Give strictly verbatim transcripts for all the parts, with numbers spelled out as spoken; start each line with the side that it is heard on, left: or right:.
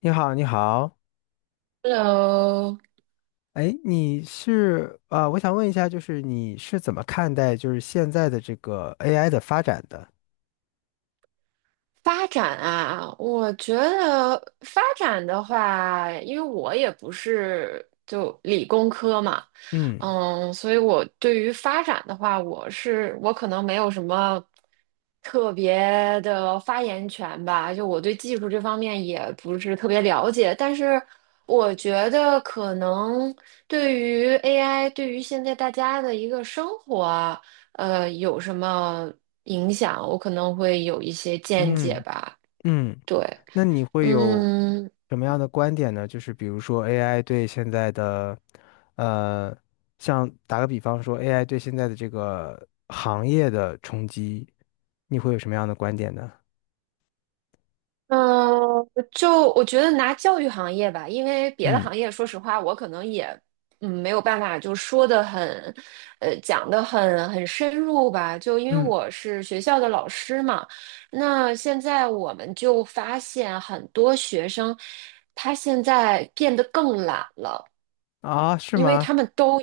left: 你好，你好，
right: Hello,
left: 哎，你是啊、呃我想问一下，就是你是怎么看待就是现在的这个 A I 的发展的？
right: 发展啊，我觉得发展的话，因为我也不是就理工科嘛。
left: 嗯
right: 嗯，所以我对于发展的话，我是我可能没有什么特别的发言权吧，就我对技术这方面也不是特别了解，但是我觉得可能对于 A I,对于现在大家的一个生活啊，呃，有什么影响，我可能会有一些见解
left: 嗯
right: 吧。
left: 嗯，
right: 对。
left: 那你会有
right: 嗯
left: 什么样的观点呢？就是比如说 A I 对现在的，呃，像打个比方说 A I 对现在的这个行业的冲击，你会有什么样的观点呢？
right: 嗯。呃就我觉得拿教育行业吧，因为别的
left: 嗯
right: 行业，说实话，我可能也嗯没有办法就说的很，呃，讲的很很深入吧。就因为
left: 嗯，
right: 我是学校的老师嘛，那现在我们就发现很多学生，他现在变得更懒了。
left: 啊，是
right: 因为
left: 吗？
right: 他们都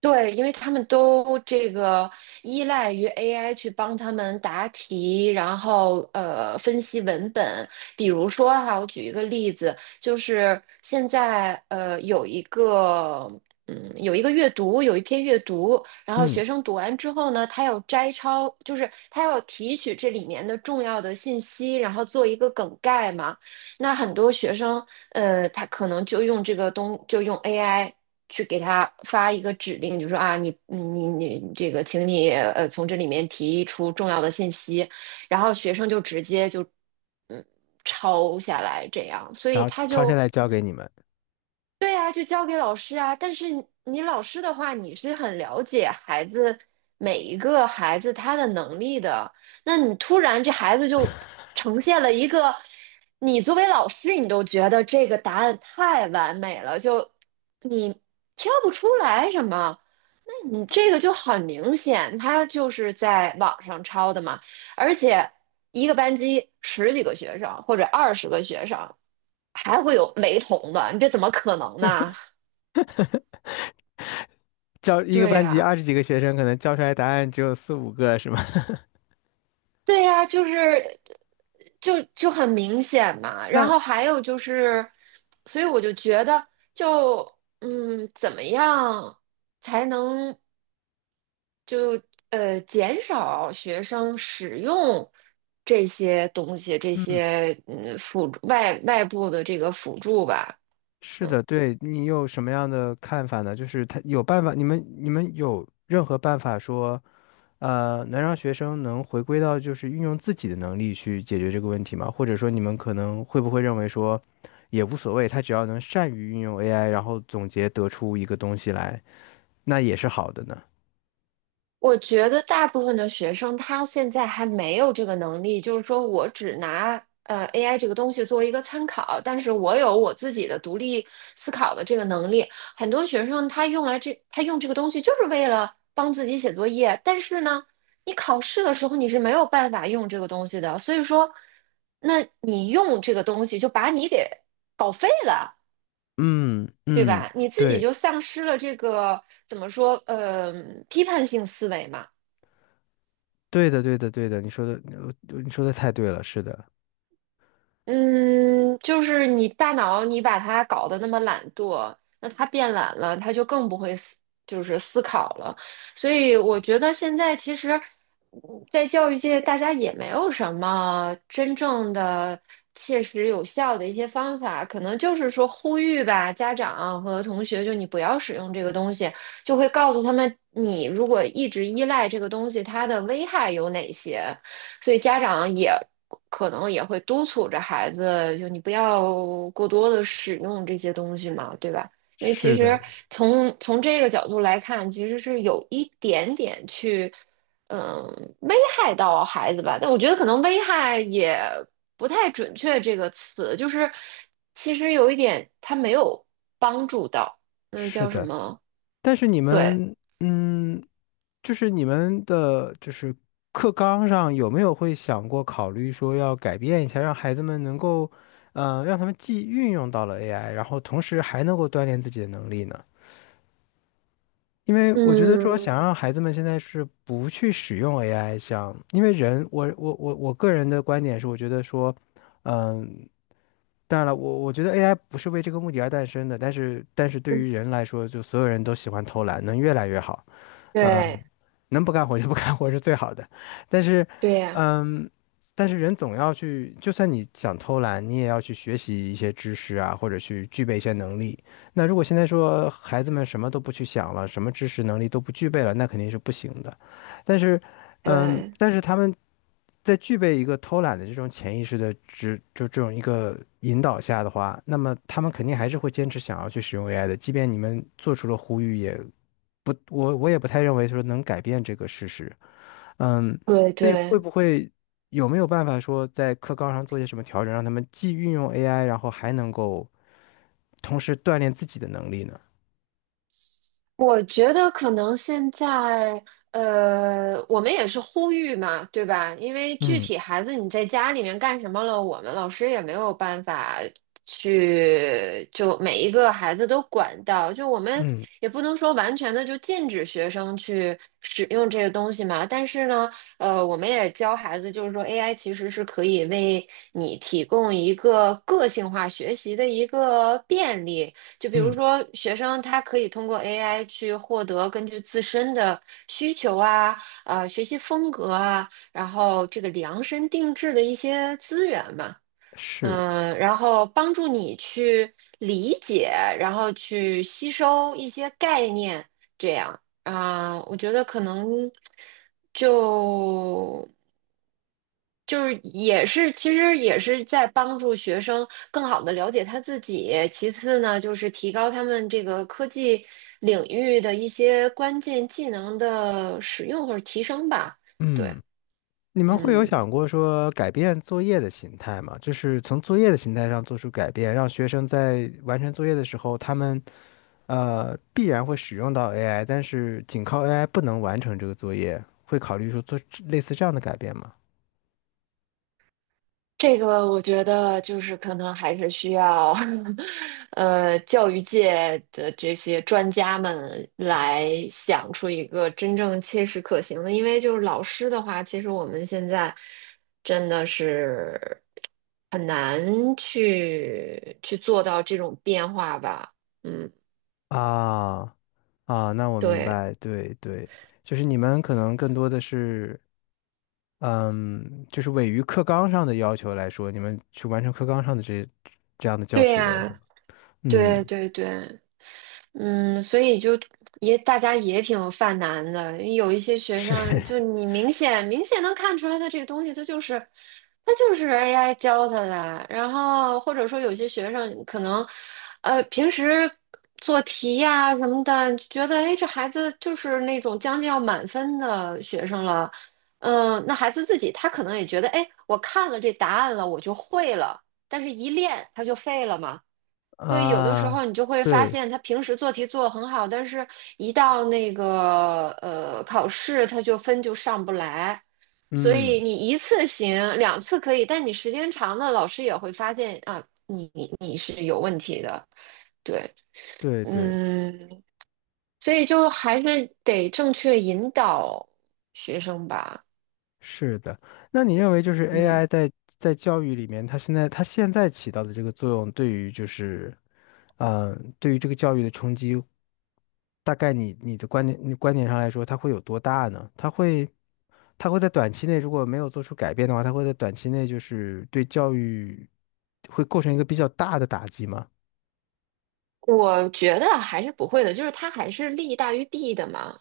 right: 对，因为他们都这个依赖于 A I 去帮他们答题，然后呃分析文本。比如说哈，我举一个例子，就是现在呃有一个嗯有一个阅读，有一篇阅读，然后
left: 嗯，
right: 学生读完之后呢，他要摘抄，就是他要提取这里面的重要的信息，然后做一个梗概嘛。那很多学生呃，他可能就用这个东，就用 A I 去给他发一个指令，就说啊，你你你你这个，请你呃从这里面提出重要的信息，然后学生就直接就嗯抄下来这样，所
left: 然
right: 以
left: 后
right: 他
left: 抄下
right: 就
left: 来交给你们。
right: 对啊，就交给老师啊。但是你你老师的话，你是很了解孩子每一个孩子他的能力的。那你突然这孩子就呈现了一个，你作为老师你都觉得这个答案太完美了，就你挑不出来什么。你这个就很明显，他就是在网上抄的嘛，而且一个班级十几个学生或者二十个学生，还会有雷同的，你这怎么可能呢？
left: 教一个
right: 对
left: 班级
right: 呀，
left: 二十几个学生，可能教出来答案只有四五个，是吗？
right: 对呀，就是就就很明显嘛。然
left: 那
right: 后还有就是，所以我就觉得就，嗯，怎么样才能？就呃减少学生使用这些东西，这
left: 嗯，
right: 些嗯辅助外外部的这个辅助吧。
left: 是
right: 嗯。
left: 的，对你有什么样的看法呢？就是他有办法，你们你们有任何办法说，呃，能让学生能回归到就是运用自己的能力去解决这个问题吗？或者说你们可能会不会认为说，也无所谓，他只要能善于运用 A I，然后总结得出一个东西来，那也是好的呢？
right: 我觉得大部分的学生他现在还没有这个能力，就是说我只拿呃 A I 这个东西作为一个参考，但是我有我自己的独立思考的这个能力。很多学生他用来这，他用这个东西就是为了帮自己写作业，但是呢，你考试的时候你是没有办法用这个东西的，所以说，那你用这个东西就把你给搞废了。
left: 嗯
right: 对
left: 嗯，
right: 吧？你自己
left: 对
right: 就丧失了这个怎么说，呃，批判性思维嘛。
left: 对的对的对的，你说的呃你说的太对了，是的。
right: 嗯，就是你大脑你把它搞得那么懒惰，那它变懒了，它就更不会思，就是思考了。所以我觉得现在其实，嗯在教育界大家也没有什么真正的切实有效的一些方法，可能就是说呼吁吧，家长和同学，就你不要使用这个东西，就会告诉他们，你如果一直依赖这个东西，它的危害有哪些。所以家长也可能也会督促着孩子，就你不要过多的使用这些东西嘛，对吧？因为其
left: 是的，
right: 实从从这个角度来看，其实是有一点点去，嗯，危害到孩子吧。但我觉得可能危害也不太准确这个词，就是其实有一点他没有帮助到，那
left: 是
right: 叫什
left: 的，
right: 么？
left: 但是你
right: 对。
left: 们，嗯，就是你们的，就是课纲上有没有会想过考虑说要改变一下，让孩子们能够，呃，让他们既运用到了 A I，然后同时还能够锻炼自己的能力呢？因为我觉得说
right: 嗯。
left: 想让孩子们现在是不去使用 A I，像因为人，我我我我个人的观点是，我觉得说，嗯、当然了，我我觉得 A I 不是为这个目的而诞生的，但是但是对于人来说，就所有人都喜欢偷懒，能越来越好。嗯，
right: 对。
left: 能不干活就不干活是最好的。但是，
right: 对呀。
left: 嗯，但是人总要去，就算你想偷懒，你也要去学习一些知识啊，或者去具备一些能力。那如果现在说孩子们什么都不去想了，什么知识能力都不具备了，那肯定是不行的。但是，嗯，
right: 对。
left: 但是他们在具备一个偷懒的这种潜意识的这就这种一个引导下的话，那么他们肯定还是会坚持想要去使用 A I 的，即便你们做出了呼吁也，我我也不太认为说能改变这个事实。嗯，
right: 对
left: 所以会
right: 对。
left: 不会有没有办法说在课纲上做些什么调整，让他们既运用 A I，然后还能够同时锻炼自己的能力呢？
right: 我觉得可能现在，呃，我们也是呼吁嘛，对吧？因为具
left: 嗯
right: 体孩子你在家里面干什么了，我们老师也没有办法去就每一个孩子都管到，就我们
left: 嗯
right: 也不能说完全的就禁止学生去使用这个东西嘛。但是呢，呃，我们也教孩子，就是说 A I 其实是可以为你提供一个个性化学习的一个便利。就比如
left: 嗯，
right: 说，学生他可以通过 A I 去获得根据自身的需求啊、呃学习风格啊，然后这个量身定制的一些资源嘛，
left: 是，
right: 嗯、然后帮助你去理解，然后去吸收一些概念，这样啊、我觉得可能就就是也是，其实也是在帮助学生更好的了解他自己。其次呢，就是提高他们这个科技领域的一些关键技能的使用或者提升吧。对。
left: 嗯。你们会有
right: 嗯，
left: 想过说改变作业的形态吗？就是从作业的形态上做出改变，让学生在完成作业的时候，他们呃必然会使用到 A I，但是仅靠 A I 不能完成这个作业，会考虑说做类似这样的改变吗？
right: 这个我觉得就是可能还是需要 呃，教育界的这些专家们来想出一个真正切实可行的，因为就是老师的话，其实我们现在真的是很难去去做到这种变化吧。嗯。
left: 啊啊，那我明
right: 对。
left: 白，对对，就是你们可能更多的是，嗯，就是位于课纲上的要求来说，你们去完成课纲上的这这样的教
right: 对
left: 学，是吗？
right: 呀。对
left: 嗯，
right: 对对。嗯，所以就也大家也挺犯难的，有一些学生
left: 是
right: 就你明显明显能看出来，他这个东西他就是他就是 A I 教他的，然后或者说有些学生可能呃平时做题呀、什么的，觉得哎这孩子就是那种将近要满分的学生了，嗯，那孩子自己他可能也觉得哎我看了这答案了我就会了，但是一练他就废了嘛。对，有的时候
left: 啊，
right: 你就会发
left: 对。
right: 现，他平时做题做得很好，但是一到那个呃考试，他就分就上不来。所
left: 嗯，
right: 以你一次行，两次可以，但你时间长了，老师也会发现啊。对。
left: 对对，
right: 嗯，所以就还是得正确引导学生吧。
left: 是的。那你认为就是 A I
right: 嗯，
left: 在在教育里面，它现在它现在起到的这个作用，对于就是呃，对于这个教育的冲击，大概你你的观点你观点上来说，它会有多大呢？它会它会在短期内如果没有做出改变的话，它会在短期内就是对教育会构成一个比较大的打击吗？
right: 我觉得还是不会的，就是他还是利大于弊的嘛。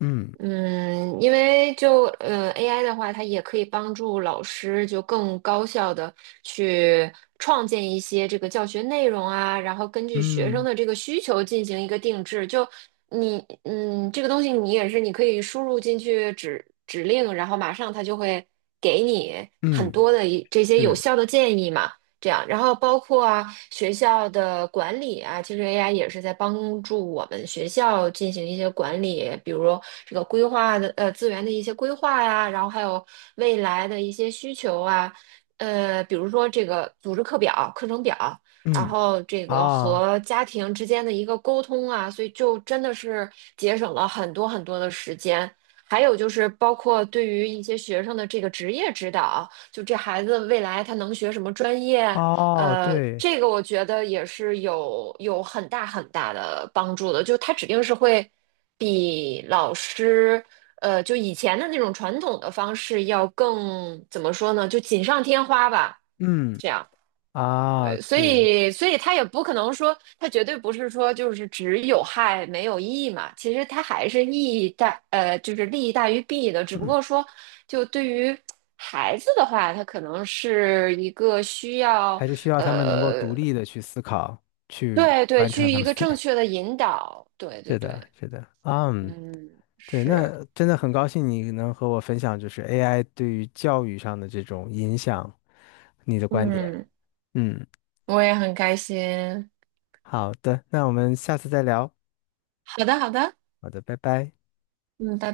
left: 嗯
right: 嗯，因为就呃 A I 的话，它也可以帮助老师就更高效的去创建一些这个教学内容啊，然后根据学生
left: 嗯
right: 的这个需求进行一个定制。就你嗯，这个东西你也是你可以输入进去指指令，然后马上它就会给你很
left: 嗯，
right: 多的一这些有
left: 是
right: 效的建议嘛。这样，然后包括啊学校的管理啊，其实 A I 也是在帮助我们学校进行一些管理，比如这个规划的呃资源的一些规划呀、然后还有未来的一些需求啊，呃，比如说这个组织课表、课程表，然
left: 嗯
right: 后这个
left: 啊
right: 和家庭之间的一个沟通啊，所以就真的是节省了很多很多的时间。还有就是包括对于一些学生的这个职业指导。就这孩子未来他能学什么专业，
left: 哦
right: 呃，
left: 对，
right: 这个我觉得也是有有很大很大的帮助的，就他指定是会比老师，呃，就以前的那种传统的方式要更，怎么说呢，就锦上添花吧。
left: 嗯。啊，
right: 对，所
left: 对，
right: 以，所以他也不可能说，他绝对不是说就是只有害没有益嘛。其实他还是益大，呃，就是利益大于弊的。只不
left: 嗯，
right: 过说，就对于孩子的话，他可能是一个需要，
left: 还是需要他们能够独立的去思考，去
right: 对对，
left: 完成
right: 去
left: 他
right: 一
left: 们。
right: 个正 确的引导。对对
left: 是
right: 对。
left: 的，是的，嗯，
right: 嗯。
left: 对，
right: 是。
left: 那真的很高兴你能和我分享，就是 A I 对于教育上的这种影响，你的观点。
right: 嗯，
left: 嗯，
right: 我也很开心。
left: 好的，那我们下次再聊。
right: 好的，好的。
left: 好的，拜拜。
right: 嗯，拜拜。